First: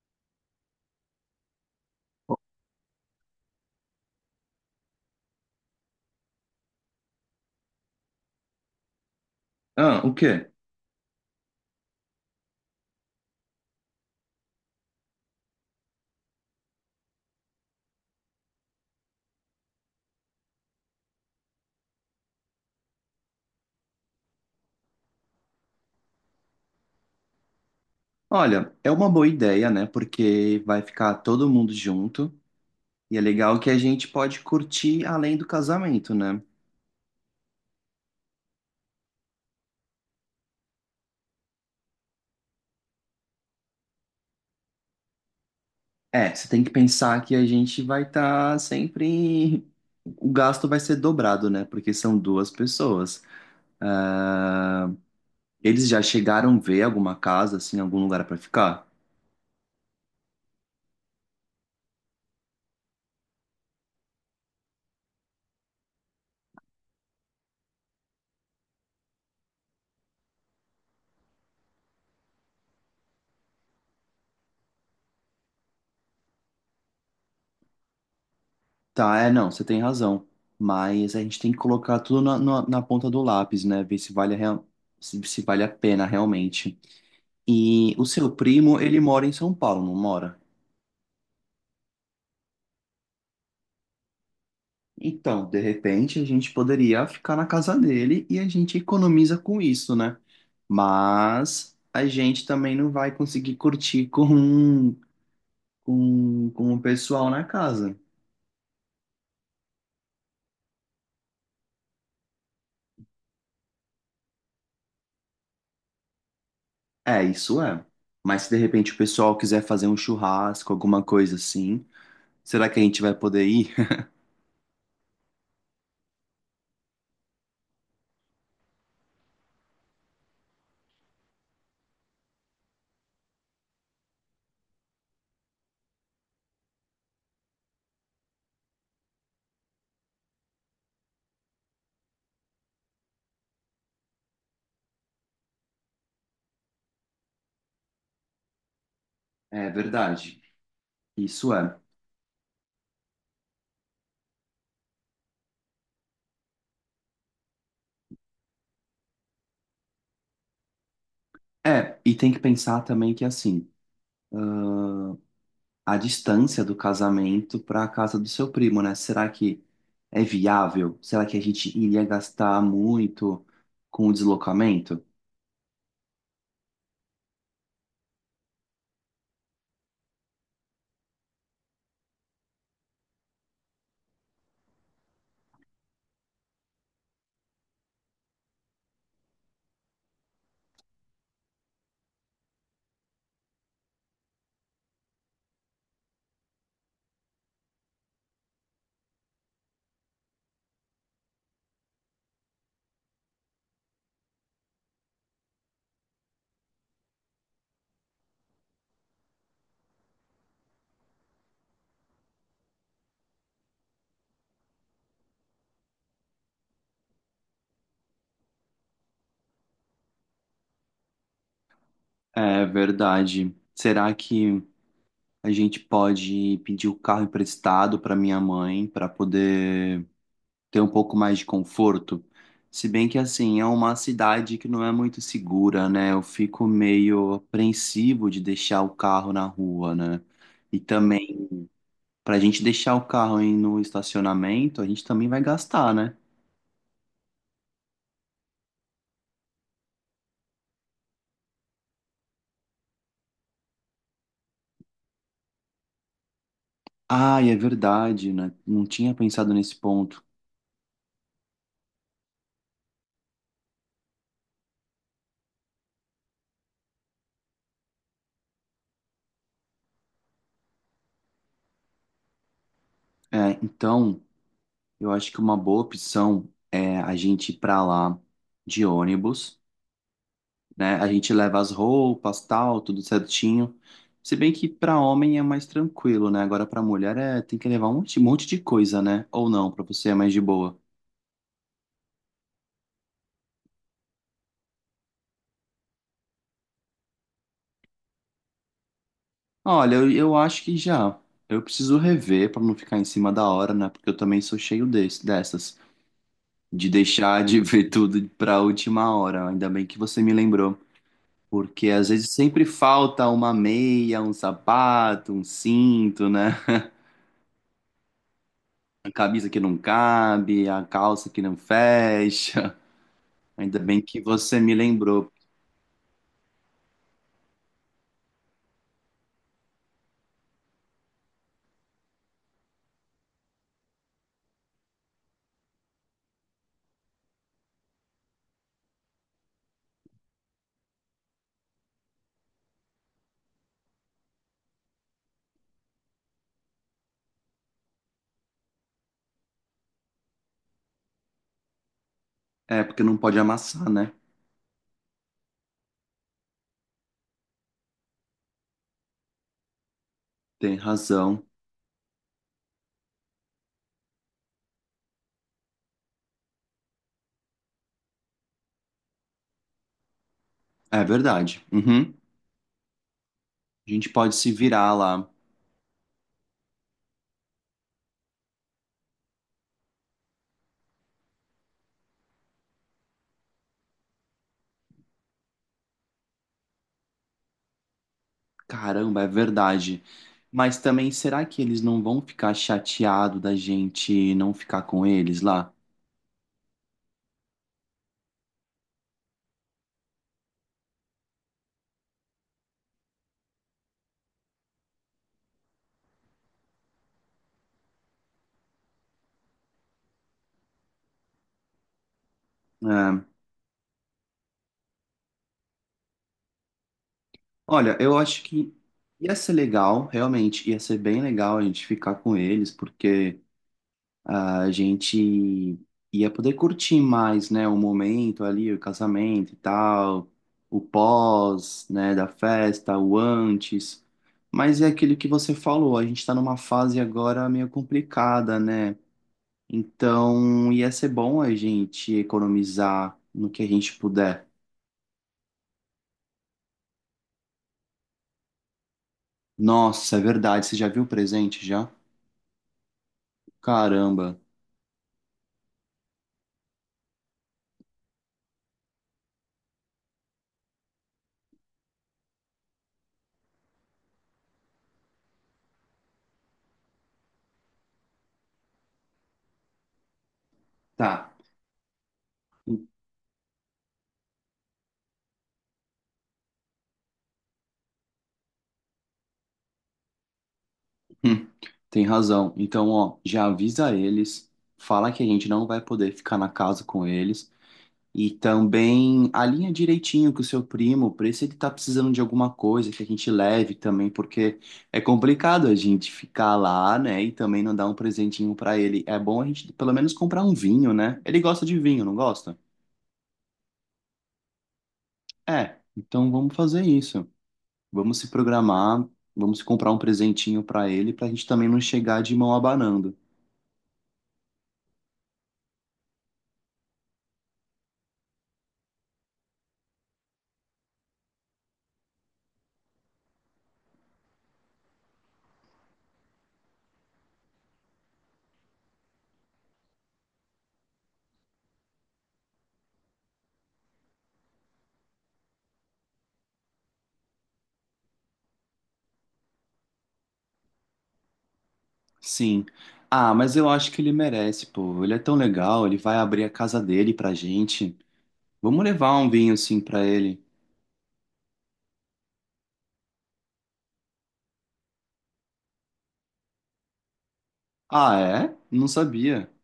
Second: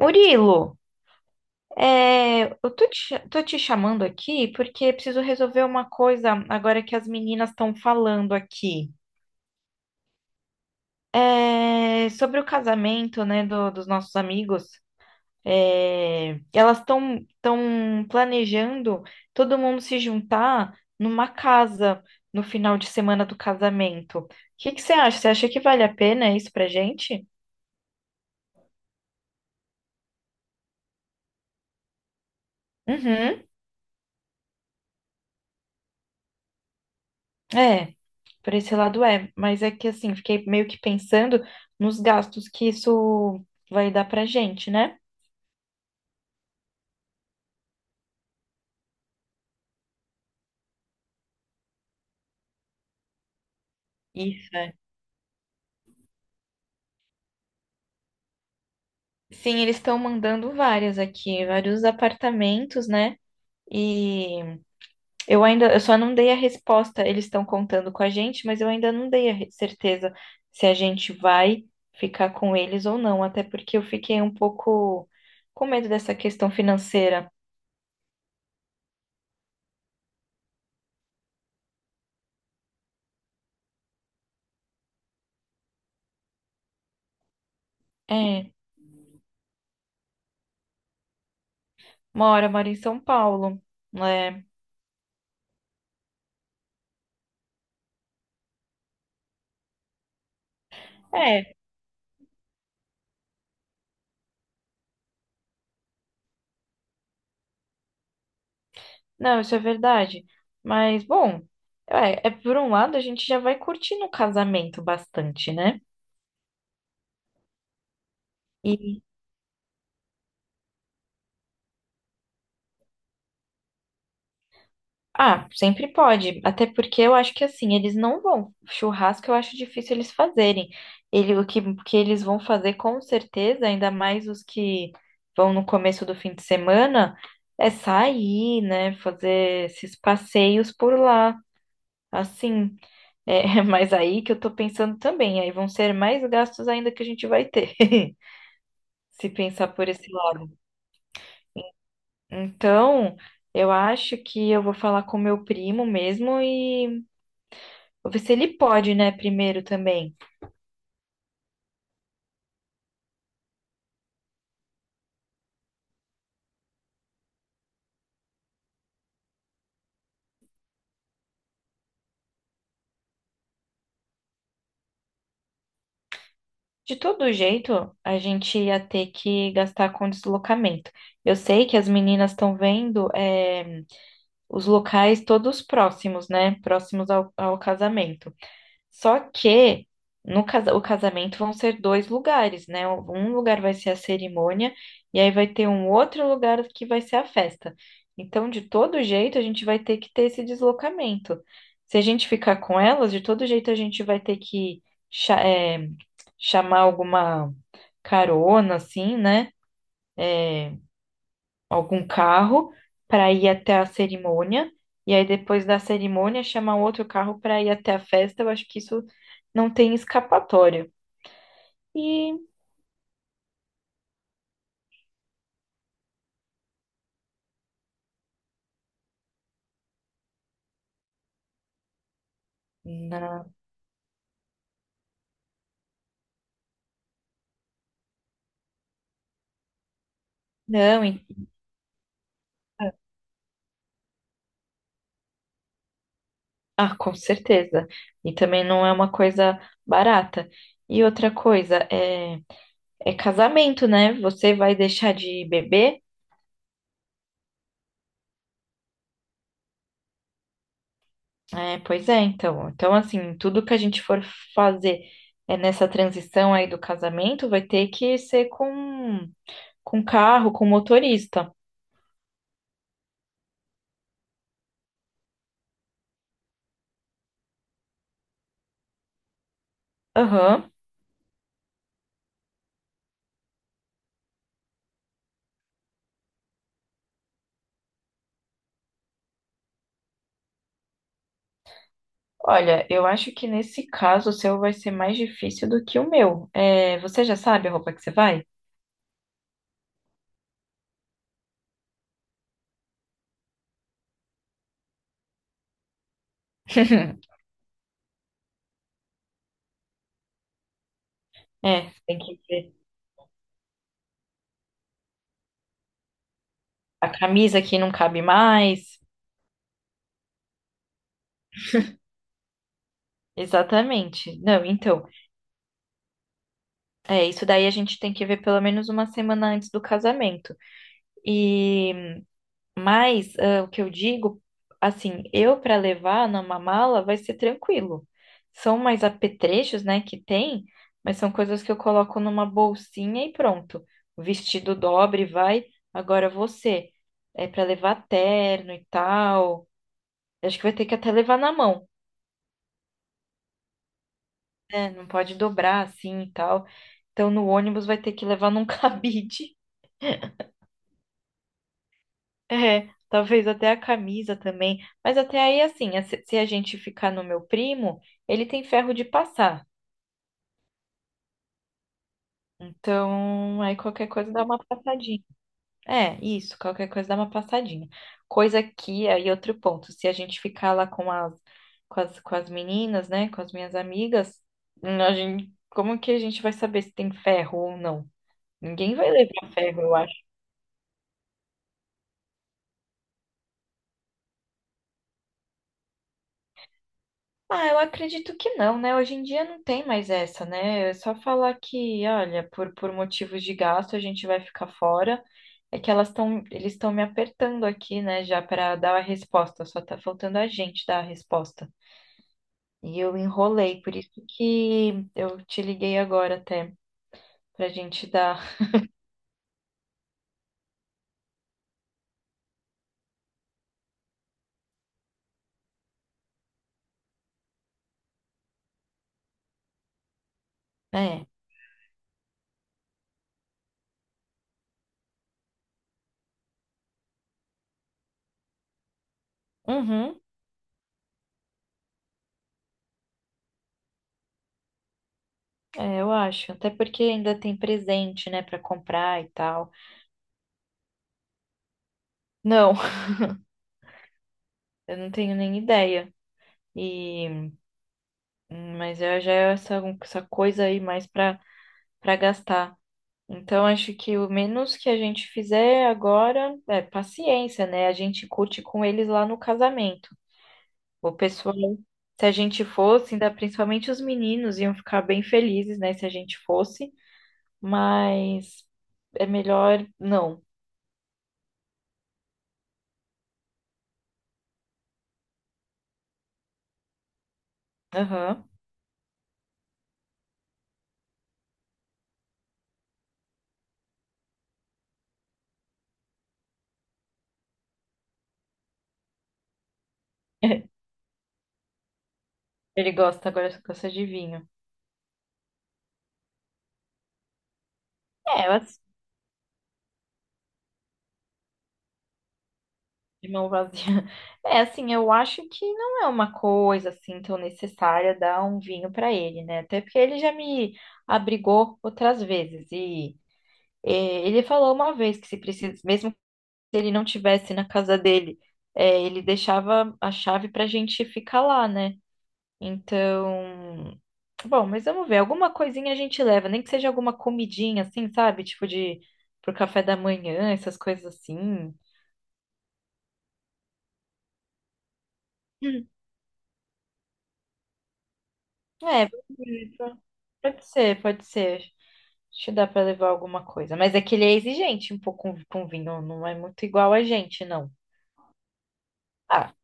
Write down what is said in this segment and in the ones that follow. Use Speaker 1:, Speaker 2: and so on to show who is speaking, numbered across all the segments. Speaker 1: Murilo, eu tô te, tô te chamando aqui porque preciso resolver uma coisa agora que as meninas estão falando aqui.
Speaker 2: Ah, o quê?
Speaker 1: Sobre o casamento, né, dos nossos amigos. Elas estão planejando todo mundo se juntar numa casa no final de semana do casamento. O que que você acha? Você acha que vale a pena isso pra gente?
Speaker 2: Olha, é uma boa ideia, né? Porque vai ficar todo mundo junto e é
Speaker 1: Uhum.
Speaker 2: legal que a gente pode curtir além do casamento, né?
Speaker 1: É, por esse lado é, mas é que assim, fiquei meio que pensando nos gastos que isso vai dar pra gente, né?
Speaker 2: É, você tem que pensar que a gente vai estar sempre. O gasto vai ser dobrado, né? Porque são duas pessoas.
Speaker 1: Isso, é.
Speaker 2: Ah, eles já chegaram a ver alguma casa, assim, algum lugar pra ficar?
Speaker 1: Sim, eles estão mandando várias aqui, vários apartamentos, né? E eu só não dei a resposta, eles estão contando com a gente, mas eu ainda não dei a certeza se a gente vai ficar com eles ou não, até porque eu fiquei um pouco com medo dessa questão financeira.
Speaker 2: Tá, é, não, você tem razão. Mas a gente tem que colocar tudo na ponta do lápis, né? Ver se vale a, se vale a pena realmente. E o seu
Speaker 1: É,
Speaker 2: primo, ele mora em São Paulo, não mora?
Speaker 1: mora, mora em São Paulo, né?
Speaker 2: Então, de repente, a gente poderia ficar na casa dele e a gente economiza com isso, né?
Speaker 1: É.
Speaker 2: Mas a gente também não vai conseguir curtir com o pessoal na casa.
Speaker 1: Não, isso é verdade. Mas, bom, é por um lado a gente já vai curtindo o casamento bastante, né?
Speaker 2: É, isso é. Mas se de repente o
Speaker 1: E,
Speaker 2: pessoal quiser fazer um churrasco, alguma coisa assim, será que a gente vai poder ir?
Speaker 1: ah, sempre pode. Até porque eu acho que assim, eles não vão. Churrasco eu acho difícil eles fazerem. O que, que eles vão fazer com certeza, ainda mais os que vão no começo do fim de semana, é sair, né? Fazer esses passeios por lá. Assim, é, mas aí que eu tô pensando também, aí vão ser mais gastos ainda que a gente vai ter. Se
Speaker 2: É
Speaker 1: pensar por esse
Speaker 2: verdade.
Speaker 1: lado.
Speaker 2: Isso é.
Speaker 1: Então, eu acho que eu vou falar com meu primo mesmo e vou ver se ele pode, né, primeiro também.
Speaker 2: É, e tem que pensar também que assim. A distância do casamento para a casa do seu primo, né? Será que é viável? Será que a gente iria gastar muito com o deslocamento?
Speaker 1: De todo jeito, a gente ia ter que gastar com deslocamento. Eu sei que as meninas estão vendo, os locais todos próximos, né? Próximos ao, ao casamento. Só que no o casamento vão ser dois lugares, né? Um lugar vai ser a cerimônia e aí vai ter um outro lugar que vai ser a festa. Então, de todo jeito, a gente vai ter que ter esse deslocamento. Se a gente ficar com elas, de todo jeito a gente vai ter que cha- é, chamar alguma carona, assim, né? Eh, Algum carro para ir até a cerimônia, e aí depois da cerimônia chamar outro carro para ir até a festa. Eu acho que isso não tem escapatória. E
Speaker 2: É verdade. Será que a gente pode pedir o carro emprestado para minha mãe para poder ter um pouco mais de conforto? Se bem que
Speaker 1: na-
Speaker 2: assim, é uma cidade que não é muito segura, né? Eu fico meio apreensivo de deixar o carro na rua, né? E
Speaker 1: não,
Speaker 2: também pra gente deixar o carro aí no estacionamento, a gente também vai gastar, né?
Speaker 1: ah, com certeza. E também não é uma coisa barata. E outra coisa, é casamento, né? Você vai deixar de beber?
Speaker 2: Ah, e é verdade, né? Não tinha pensado nesse ponto.
Speaker 1: É, pois é, então. Então, assim, tudo que a gente for fazer é nessa transição aí do casamento vai ter que ser com carro, com motorista.
Speaker 2: É, então, eu acho que uma boa opção é a gente ir pra lá de ônibus,
Speaker 1: Aham.
Speaker 2: né? A gente leva as roupas, tal, tudo certinho. Se bem que pra homem é mais tranquilo, né? Agora pra mulher é, tem que levar um monte de coisa, né? Ou não, pra você é mais de boa.
Speaker 1: Olha, eu acho que nesse caso o seu vai ser mais difícil do que o meu. É, você já sabe a roupa que você vai?
Speaker 2: Olha, eu acho que já. Eu preciso rever pra não ficar em cima da hora, né? Porque eu também sou cheio desse, dessas. De deixar de ver tudo para a última hora. Ainda bem que você me lembrou, porque
Speaker 1: É,
Speaker 2: às
Speaker 1: tem
Speaker 2: vezes
Speaker 1: que
Speaker 2: sempre
Speaker 1: ver.
Speaker 2: falta uma meia, um sapato, um cinto, né?
Speaker 1: A camisa que não cabe mais.
Speaker 2: A camisa que não cabe, a calça que não fecha. Ainda bem que
Speaker 1: Exatamente.
Speaker 2: você
Speaker 1: Não,
Speaker 2: me
Speaker 1: então,
Speaker 2: lembrou.
Speaker 1: é, isso daí a gente tem que ver pelo menos uma semana antes do casamento. E mas ah, o que eu digo, assim, eu para levar numa mala vai ser tranquilo. São mais apetrechos, né, que tem, mas são coisas que eu coloco numa bolsinha e pronto. O vestido dobre, vai. Agora você, é para levar terno e tal. Eu acho que vai ter que até levar na mão,
Speaker 2: É, porque não pode amassar, né?
Speaker 1: né? Não pode dobrar assim e tal. Então no ônibus vai ter que levar num cabide.
Speaker 2: Tem razão.
Speaker 1: É, talvez até a camisa também. Mas até aí, assim, se a gente ficar no meu primo, ele tem ferro de passar.
Speaker 2: É verdade. Uhum.
Speaker 1: Então, aí
Speaker 2: A
Speaker 1: qualquer
Speaker 2: gente
Speaker 1: coisa
Speaker 2: pode
Speaker 1: dá
Speaker 2: se
Speaker 1: uma
Speaker 2: virar
Speaker 1: passadinha.
Speaker 2: lá.
Speaker 1: É, isso, qualquer coisa dá uma passadinha. Coisa que, aí outro ponto, se a gente ficar lá com as meninas, né, com as minhas amigas, a gente, como que a gente vai saber se tem ferro ou não? Ninguém vai
Speaker 2: Caramba, é
Speaker 1: levar ferro, eu
Speaker 2: verdade. Mas também, será que eles não vão ficar chateados da gente não ficar com eles lá?
Speaker 1: ah, eu acredito que não, né? Hoje em dia não tem mais essa, né? É só falar que, olha, por motivos de gasto a gente vai ficar fora. É que eles estão me apertando aqui, né, já para dar a resposta. Só tá faltando a gente dar a resposta. E eu
Speaker 2: É,
Speaker 1: enrolei, por isso que eu te liguei agora até pra
Speaker 2: olha,
Speaker 1: gente
Speaker 2: eu
Speaker 1: dar.
Speaker 2: acho que ia ser legal, realmente, ia ser bem legal a gente ficar com eles, porque a gente ia poder curtir mais, né, o momento ali, o casamento e tal, o
Speaker 1: É,
Speaker 2: pós, né, da festa, o antes. Mas é aquilo que você falou, a gente tá numa fase agora meio complicada, né?
Speaker 1: uhum,
Speaker 2: Então ia ser bom a gente economizar no que a gente puder.
Speaker 1: é, eu acho. Até porque ainda tem presente, né, pra comprar e tal.
Speaker 2: Nossa, é verdade, você já viu o presente já?
Speaker 1: Não,
Speaker 2: Caramba.
Speaker 1: eu não tenho nem ideia. E hum, mas eu já é essa, essa coisa aí mais para para gastar. Então, acho que o menos que a gente fizer agora é paciência, né? A gente curte com eles lá no casamento.
Speaker 2: Tá.
Speaker 1: O pessoal, se a gente
Speaker 2: Hum,
Speaker 1: fosse, ainda principalmente os meninos, iam ficar bem felizes, né? Se a gente fosse, mas é melhor não.
Speaker 2: tem razão. Então, ó, já avisa eles, fala que a gente não vai poder ficar na casa com eles e
Speaker 1: Aham.
Speaker 2: também alinha direitinho com o seu primo, para se ele tá precisando de alguma coisa que a gente leve também, porque é complicado a gente ficar lá, né, e também não dar um presentinho para ele. É bom a gente pelo menos comprar um vinho, né? Ele gosta de vinho, não gosta?
Speaker 1: Ele gosta, agora só gosta de vinho.
Speaker 2: É, então vamos fazer isso. Vamos se
Speaker 1: É, eu
Speaker 2: programar, vamos comprar um presentinho para ele, pra gente também não chegar de mão abanando.
Speaker 1: de mão vazia. É, assim, eu acho que não é uma coisa assim tão necessária dar um vinho para ele, né? Até porque ele já me abrigou outras vezes e ele falou uma vez que se precisa, mesmo que ele não tivesse na casa dele, ele deixava a chave para a gente ficar lá, né? Então, bom, mas vamos ver. Alguma coisinha a gente leva, nem que seja alguma comidinha, assim, sabe? Tipo de pro café da manhã, essas coisas assim.
Speaker 2: Sim. Ah, mas eu acho que ele merece, pô. Ele é tão legal,
Speaker 1: Hum.
Speaker 2: ele vai abrir a casa dele pra gente. Vamos
Speaker 1: É,
Speaker 2: levar um vinho assim pra ele.
Speaker 1: pode ser, pode ser. Acho que dá pra levar alguma coisa. Mas é que ele é exigente um pouco com vinho, não é muito igual a gente, não.
Speaker 2: Ah, é? Não sabia.
Speaker 1: Ah,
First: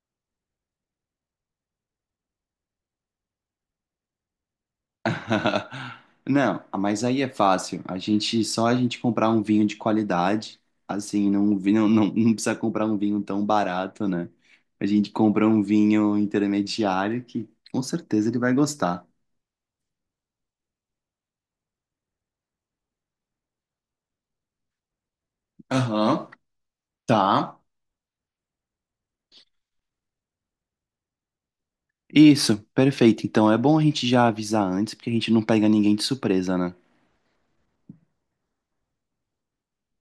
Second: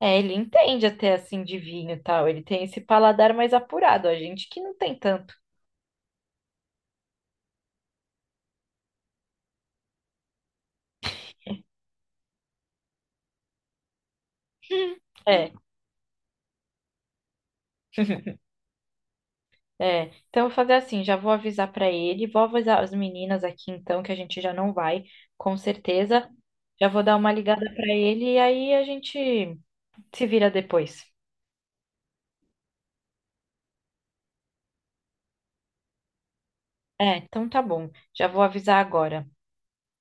Speaker 1: é, ele entende até assim de vinho e tal. Ele tem esse paladar mais apurado, a gente que não tem tanto.
Speaker 2: Não, ah, mas aí é fácil. A gente só a gente comprar um vinho de qualidade, assim, não, não, não, não precisa comprar um vinho tão barato, né? A gente compra
Speaker 1: É,
Speaker 2: um vinho intermediário que com certeza ele vai gostar.
Speaker 1: é. Então eu vou fazer assim, já vou avisar pra ele, vou avisar as meninas aqui então que a gente já não vai, com
Speaker 2: Aham.
Speaker 1: certeza. Já vou dar uma
Speaker 2: Tá.
Speaker 1: ligada pra ele e aí a gente se vira depois.
Speaker 2: Isso, perfeito. Então é bom a gente já avisar antes, porque a gente não pega ninguém de surpresa, né?
Speaker 1: É, então tá bom. Já vou avisar agora.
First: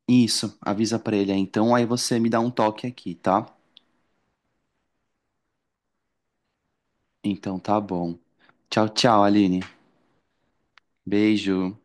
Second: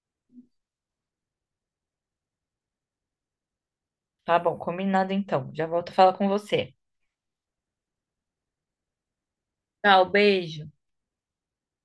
Speaker 2: Isso, avisa pra ele aí. Então aí você me dá um toque aqui, tá?
Speaker 1: Tá bom, combinado então. Já volto a falar com você.
Speaker 2: Então tá bom. Tchau, tchau, Aline.
Speaker 1: Tchau, beijo.
Speaker 2: Beijo.